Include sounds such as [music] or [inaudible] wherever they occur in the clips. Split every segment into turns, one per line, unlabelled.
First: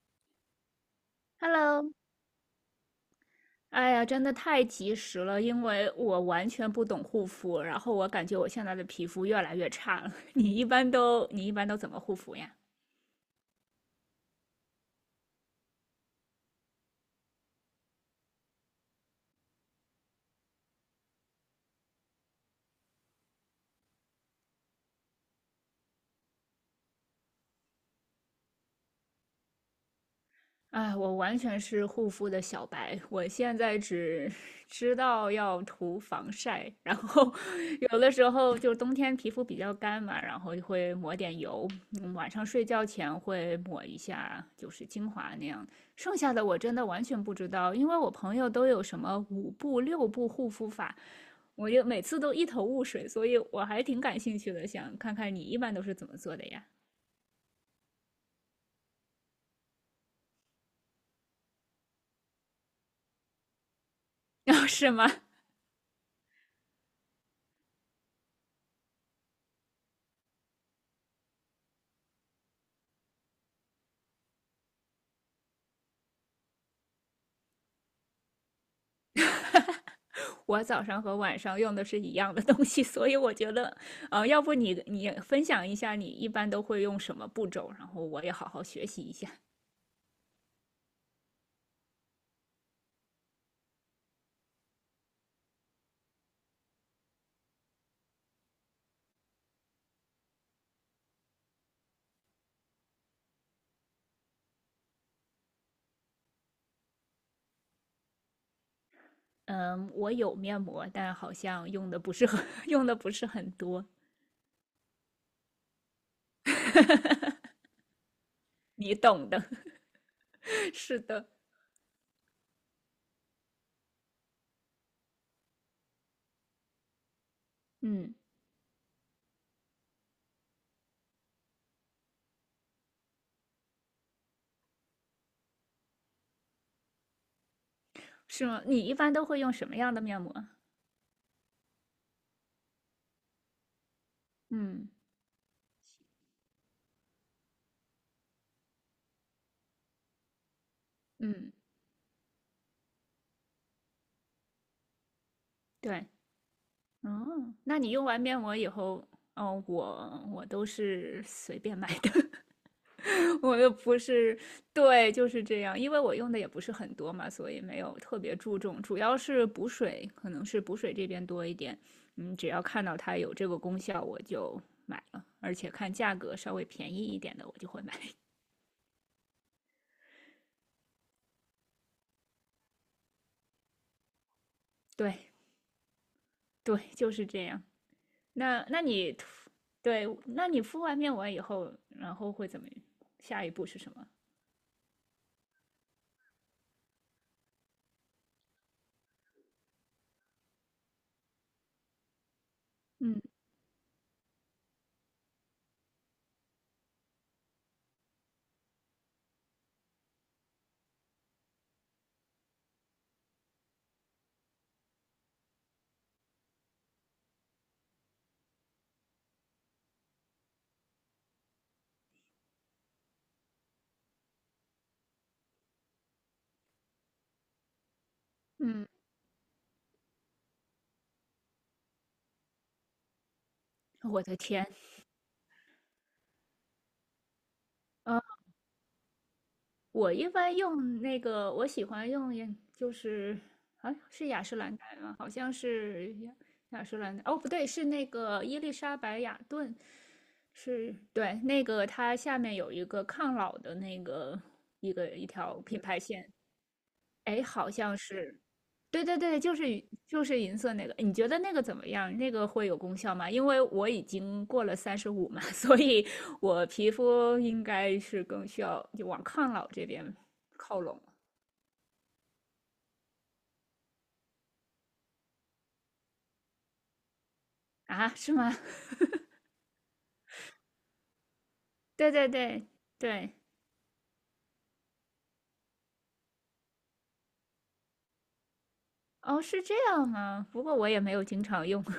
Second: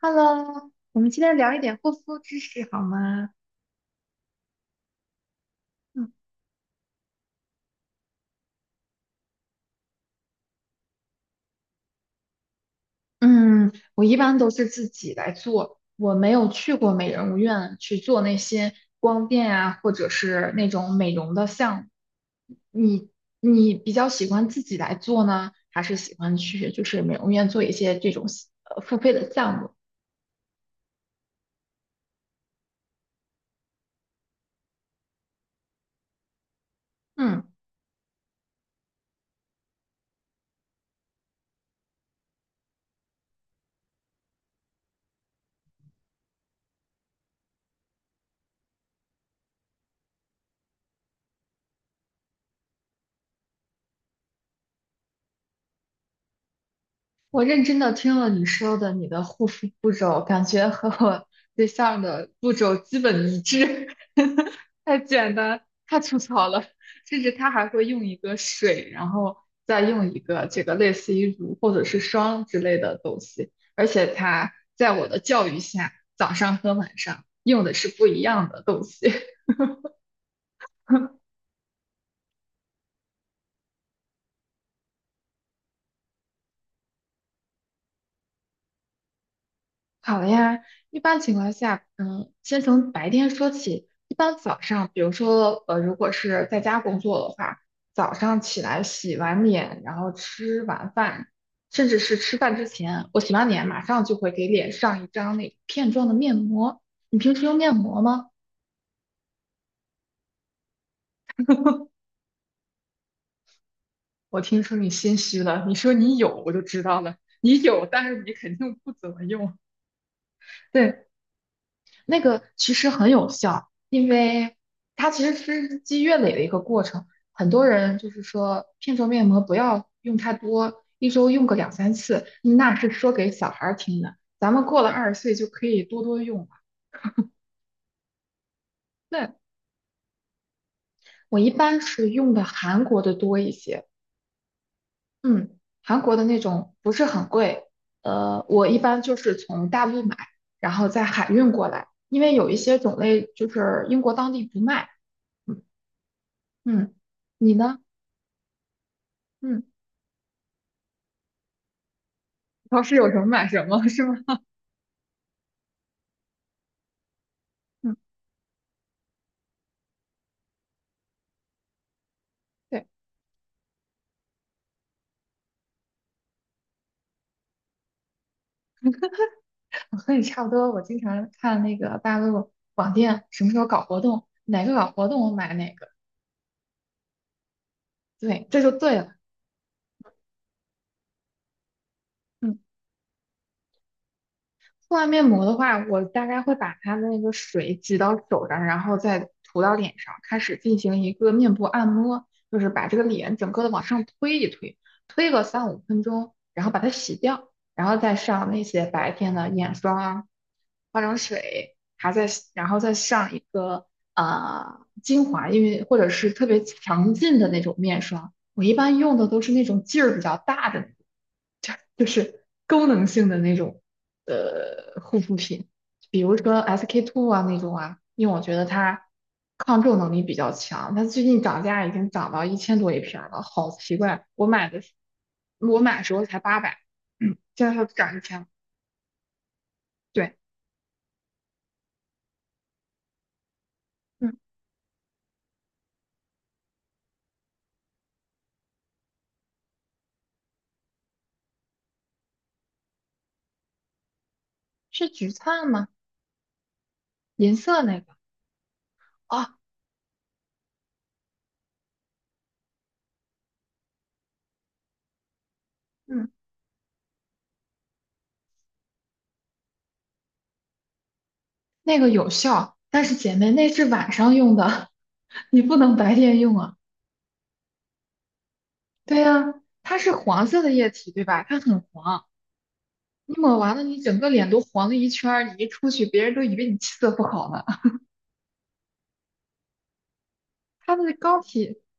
Hello，我们今天聊一点护
Hello，
肤知识好吗？
哎呀，真的太及时了，因为
嗯
我完全不懂护肤，然后我感觉我现在的皮肤越来越差了。[laughs] 你一般都怎么护肤呀？
嗯，我一般都是自己来做，我没有去过美容院去做那些光电啊，或者是那种美容的项目。你你比较喜欢自己来做呢，还是喜欢去就是美容院做一些这种付费的项目？
哎，我完全是护肤的小白，我现在只 [laughs] 知道要涂防晒，然后
嗯。
[laughs] 有的时候就冬天皮肤比较干嘛，然后就会抹点油，晚上睡觉前会抹一下，就是精华那样。剩下的我真的完全不知道，因为我朋友都有什么五步六步护肤法，我就每次都一头雾水，所以我还挺感兴趣的，想看看你一般都是怎么做的呀？
我认真的听了你说的你的护肤步骤，感觉和我对象的步骤基本一致，
[laughs]
[laughs]
哦，是
太
吗？
简单，太粗糙了。甚至他还会用一个水，然后再用一个这个类似于乳或者是霜之类的东西，而且他在我的教育下，早上和晚上用的是不一样的东西。
[laughs] 哈哈，我早上和
[laughs]
晚上用的是一样的东西，所以我觉得，要不你分享一下你一般都会用什么步骤，然后我也好好学习一下。
好的呀，一般情况下，嗯，先从白天说起。一般早上，比如说，如果是在家工作的话，早上起来洗完脸，然后吃完饭，甚至是吃饭之前，我洗完脸马上就会给脸上一张那片状的面膜。你平时用面膜吗？
嗯，我有面膜，但好像用的不是很 [laughs] 用的不是很多，
我听说你心虚了，你说你有，我就
[laughs]
知
哈
道了，
哈，
你有，但是你肯定不
你
怎么
懂的。
用。
[laughs] 是
对，
的，
那个其实很有效，因为它其实是日积月累的一个过程。很多人就
嗯，
是说，片状面膜不要用太多，一周用个两三次，嗯那是说给小孩儿听的。咱们过了20岁就可以多多用了。
是吗？你一般都
那
会用什么样的面膜？
我一般是用的韩国的多一些，
嗯
嗯，韩国的那种不是很贵，我一般就是从大陆买，然后再海运
嗯，
过来，因为有一些种类就是英国当地不卖，嗯
对，
嗯，你
哦，
呢？
那你用完面膜以后，
嗯，
哦，我都是随便买的。[laughs]
超市有什么
[laughs]
买
我
什
又
么，
不
是吗？
是，对，就是这样，因为我用的也不是很多嘛，所以没
[laughs]
有
嗯，
特别注重，主要是补水，可能是补水这边多一点。嗯，只要看
对，
到它有这个功效，我就买了，而且看价格稍微便宜一点的，我就会买。[laughs]
我和你差不多。我经常看那个大陆网店什么时候搞活动，哪个搞活动我
对
买哪个。
对，就是这样。
对，这
那
就
那
对
你
了。
涂，对，那你敷完面膜以后，然后会
嗯。
怎么？下一步是什么？
敷完面膜的话，我大概会把它的那个水挤到手上，然后再涂到脸上，开始进行一个面部按摩，就是把这个
嗯
脸整个的往上推一推，推个三五分钟，然后把它洗掉，然后再上那些白天的眼霜啊、化妆水，还在，然后再上一个精华，因为或者是特别强劲的那种面霜，我一般用的都是那种劲儿比较大的，[laughs] 就是功能性的那种护肤品，比如说 SK two 啊那种啊，因为我觉得
嗯，
它抗皱能力比较强，它最近涨价已经涨到1000多一瓶儿了，好奇
我
怪！
的天，
我买的时候才八百，嗯，现在它涨一千了。
我一
对，
般用那个，我喜欢用眼就是啊，是
嗯，
雅诗兰黛吗？好像是雅诗兰黛。哦，不对，是那个伊丽莎白雅顿，是对那个它下面有一个抗老的那个一个
是
一
橘
条
灿
品
吗？
牌线。哎，
银
好
色
像
那个
是，对对对，
啊，
就是银就是银色那个，你觉得那个怎么样？那个会有功效吗？因为我已经过了35嘛，[laughs] 所以
嗯，
我皮肤应该是更需要就往抗老这边靠拢了
那个有效，但是姐妹那是晚上用的，[laughs] 你不能白天用啊。
啊？是吗？
对
[laughs]
呀、它是黄色的液体，对吧？它很
对
黄。
对对对，
你抹完了，你整个脸都黄了一圈儿，你一出去，别人都以为你气色不好呢。[laughs]
哦，是这样吗？不过我
它
也
的
没有
膏
经常
体，
用。[laughs]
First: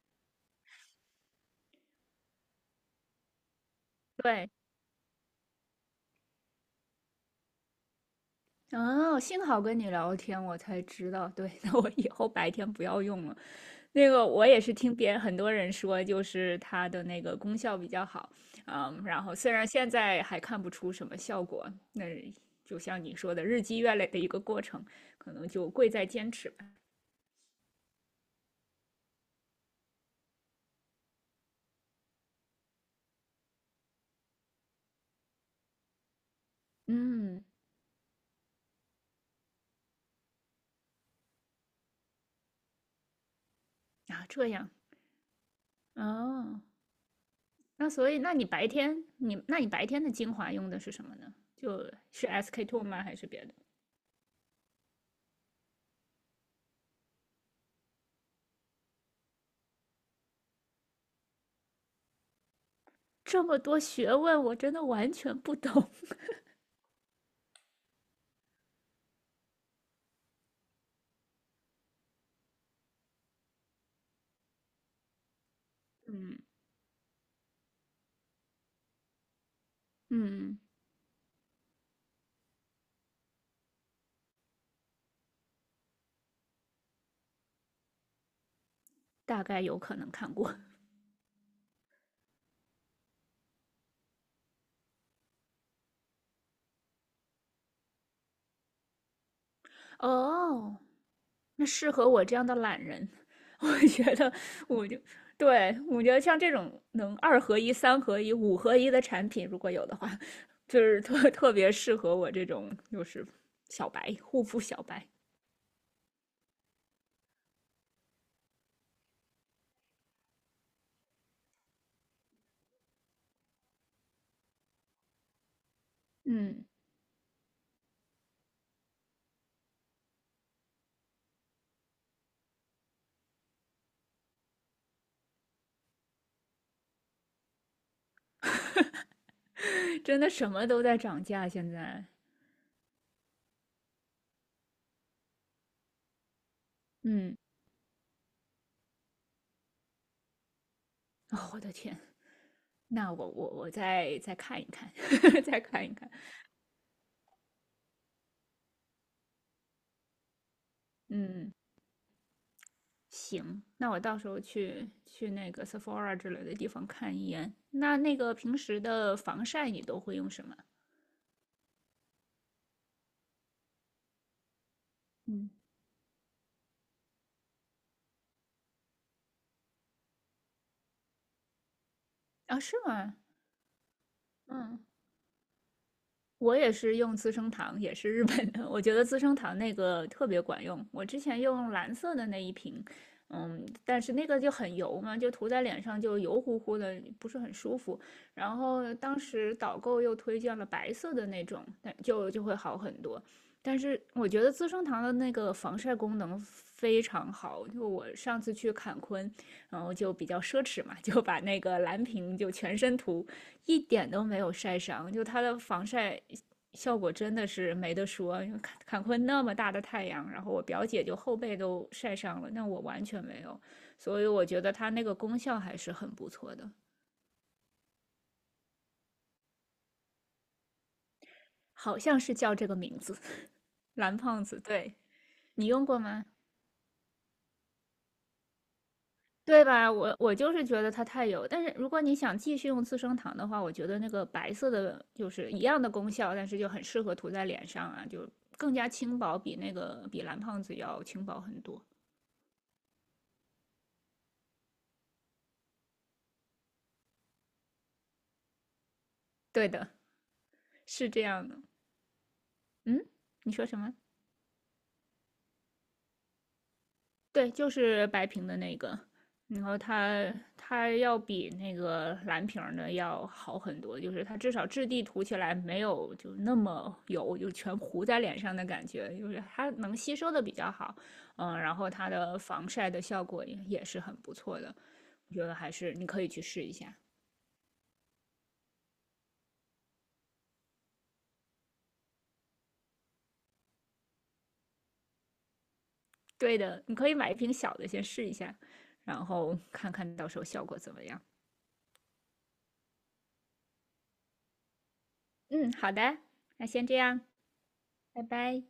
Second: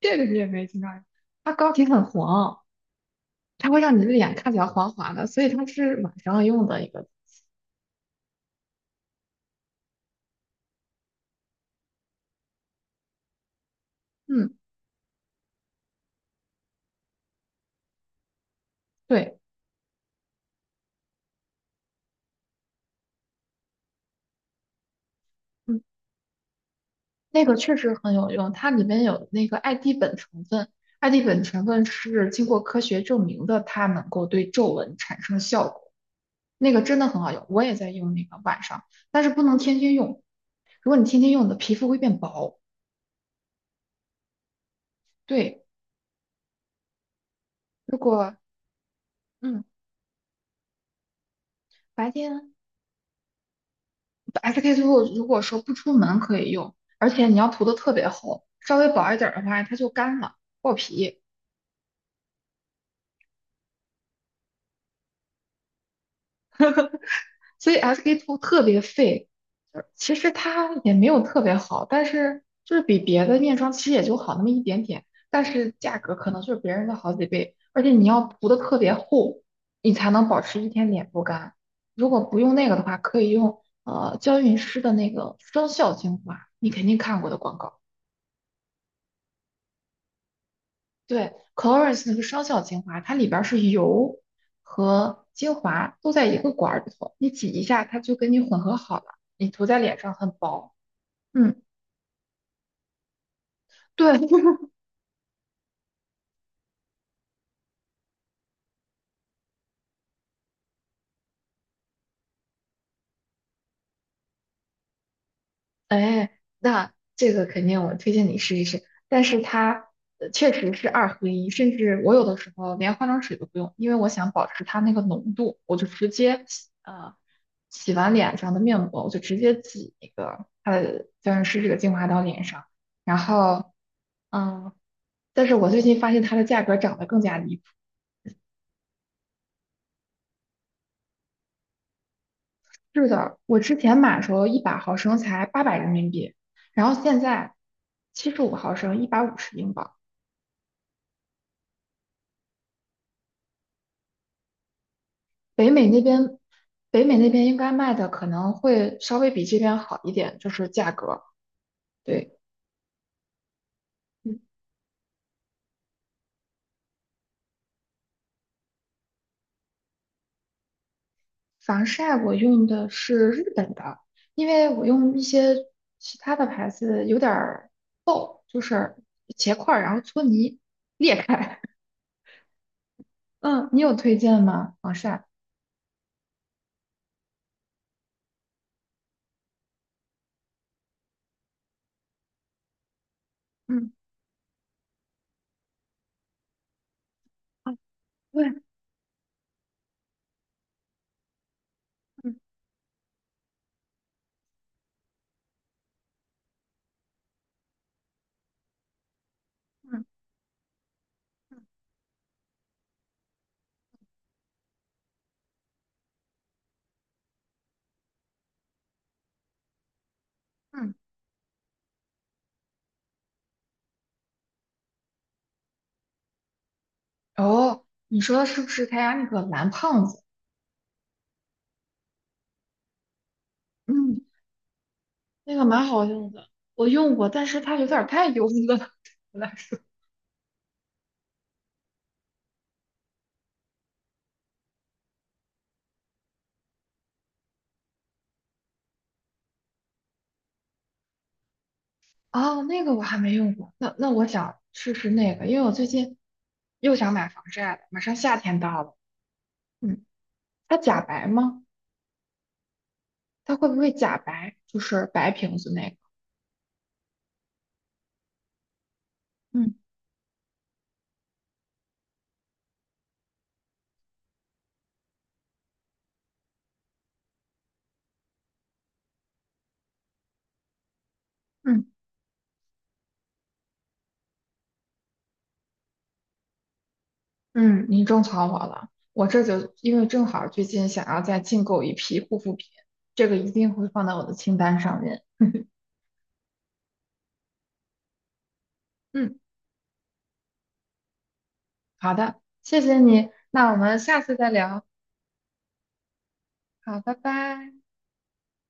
这个你也没听到呀？它膏体很黄，它会让你的脸
对，
看起来黄黄的，所以它是晚上用的一个。
哦，幸好跟你聊天，我才知道。对，[laughs] 那我以后白天不要用了。那个我
嗯，
也是听别人很多人说，就是它的那个功效比较好，嗯，然后
对，
虽然现在还看不出什么效果，那就像你说的，日积月累的一个过程，可能就
嗯，
贵在坚持吧。
那个确实很有用，它里面有那个艾地苯成分，艾地苯成分是经过科学证明的，它能够对皱纹产生效果，那个真的很好
嗯，
用，我也在用那个晚上，但是不能天天用，如果你天天用，你的皮肤会变薄。
啊，这样，
对。
哦，那
如
所以，那
果
你白天你那
嗯
你白天的精华用的是什么呢？就
白
是
天
SK-II two 吗？还是别的？
SK two 如果说不出门可以用，而且你要涂的特别厚，稍微薄一点儿的话它就干了爆皮，
这么多学问，我真的完全不懂。
所以 SK two 特别费。就是其实它也没有特别好，但是就是比别的面霜其实也就好那么一点点，但是价
[laughs]
格可
嗯
能就是别人的好几倍，而且你要涂的特别厚，你才能保
嗯，
持一天脸不干。如果不用那个的话，可以用娇韵诗的那个双效精华，你肯定看过的广告。
大概有可能看过。
对，Clarins 那个双效精华，它里边儿是油和精华都在一个管儿里头，你挤一下，它就跟你混合好了，你涂在脸上很薄。
哦，
嗯，
那适合我这样的懒人。[laughs] 我
对，
觉得
[laughs]
我就对我觉得像这种能二合一、三合一、五合一的产品，如果有的话，就是特 [laughs] 特别适合我这种就是小白护肤小白。
哎，那这个肯定我推荐你试一试，但是它确实是二合一，甚至我有的时候连化妆水都不用，因为我想保持它那个浓度，我就直接
嗯，
洗完脸上的面膜，我就直接挤那个它的娇韵诗这个精华到脸上，然后。嗯，但是我最近发现它的价格涨得更加离谱。
真的什么都在涨价，现在。
是的，我之前买的时候100毫升才800人民币，然后现
嗯，
在75毫升150英镑。
哦，我的天，那我再看一看，[laughs] 再
北
看
美
一
那
看。
边，北美那边应该卖的可能会稍微比这边好一点，就是价格。
嗯，
对，
行，那我到时
嗯，
候去那个 Sephora 之类的地方看一眼。那那个平时的防晒你都会用什么？
防晒我用的是日本的，因为我用一
嗯，
些其他的牌子有点儿就是结块儿，然后搓泥裂开。
啊，是吗？
[laughs] 嗯，你有推荐吗？
嗯。
防晒？
我也是用资生堂，也是日本的。我觉得资生堂那个特别管用。我之前用蓝色的那一瓶，嗯，
嗯，
但是那个就很油嘛，就涂在脸上就油乎乎的，不是很舒服。然
对，
后当时导购又推荐了白色的那种，那就会好很多。但是我觉得资生堂的那个防晒功能非常好，就我上次去坎昆，然后就比较奢侈嘛，就把那个蓝瓶就全身涂，一点都没有晒伤，就它的防晒效果真的是没得说，因为坎昆那么大的太阳，然后我表
嗯。
姐就后背都晒伤了，那我完全没有，所以我觉得它那个功效还是很不错的，
哦，你说的是不是他家那个蓝胖子？
好像是叫这个名字，[laughs] 蓝
嗯，
胖子，对
那个
你
蛮
用过
好
吗？
用的，我用过，但是它有点儿太油了，[laughs] 对我来
对
说。
吧？我就是觉得它太油，但是如果你想继续用资生堂的话，我觉得那个白色的就是一样的功效，但是就很适合涂在脸上啊，就更加轻薄，比那个比蓝胖子要轻薄很多。
哦，那个我还没用过，那我想试试那个，因为我最近又想买防晒了，马上夏天到了。
对的，
嗯，它假
是这
白
样的。
吗？
嗯，你
它
说
会不
什
会
么？
假白？就是白瓶子那个。
对，就是白瓶的那个，然
嗯，
后它要比那个蓝瓶儿的要好很多，就是它至少质地涂起来没有就那么油，就全糊在脸上的感觉，就是它能吸收的比较好，嗯，然
嗯
后它的防晒的效果也是很不错的，我觉得还是你可以去试一下。
嗯，你种草我了，我这就因为正好最近想要再进购一批护肤品，这个一定会放到我的清单上面。[laughs]
对的，你可以买一瓶小的先试一下，然
嗯。
后看看到时候效果怎么样。
好的，谢谢你，那我们下次再聊。
嗯，好的，那先这
好，拜
样，
拜。
拜拜。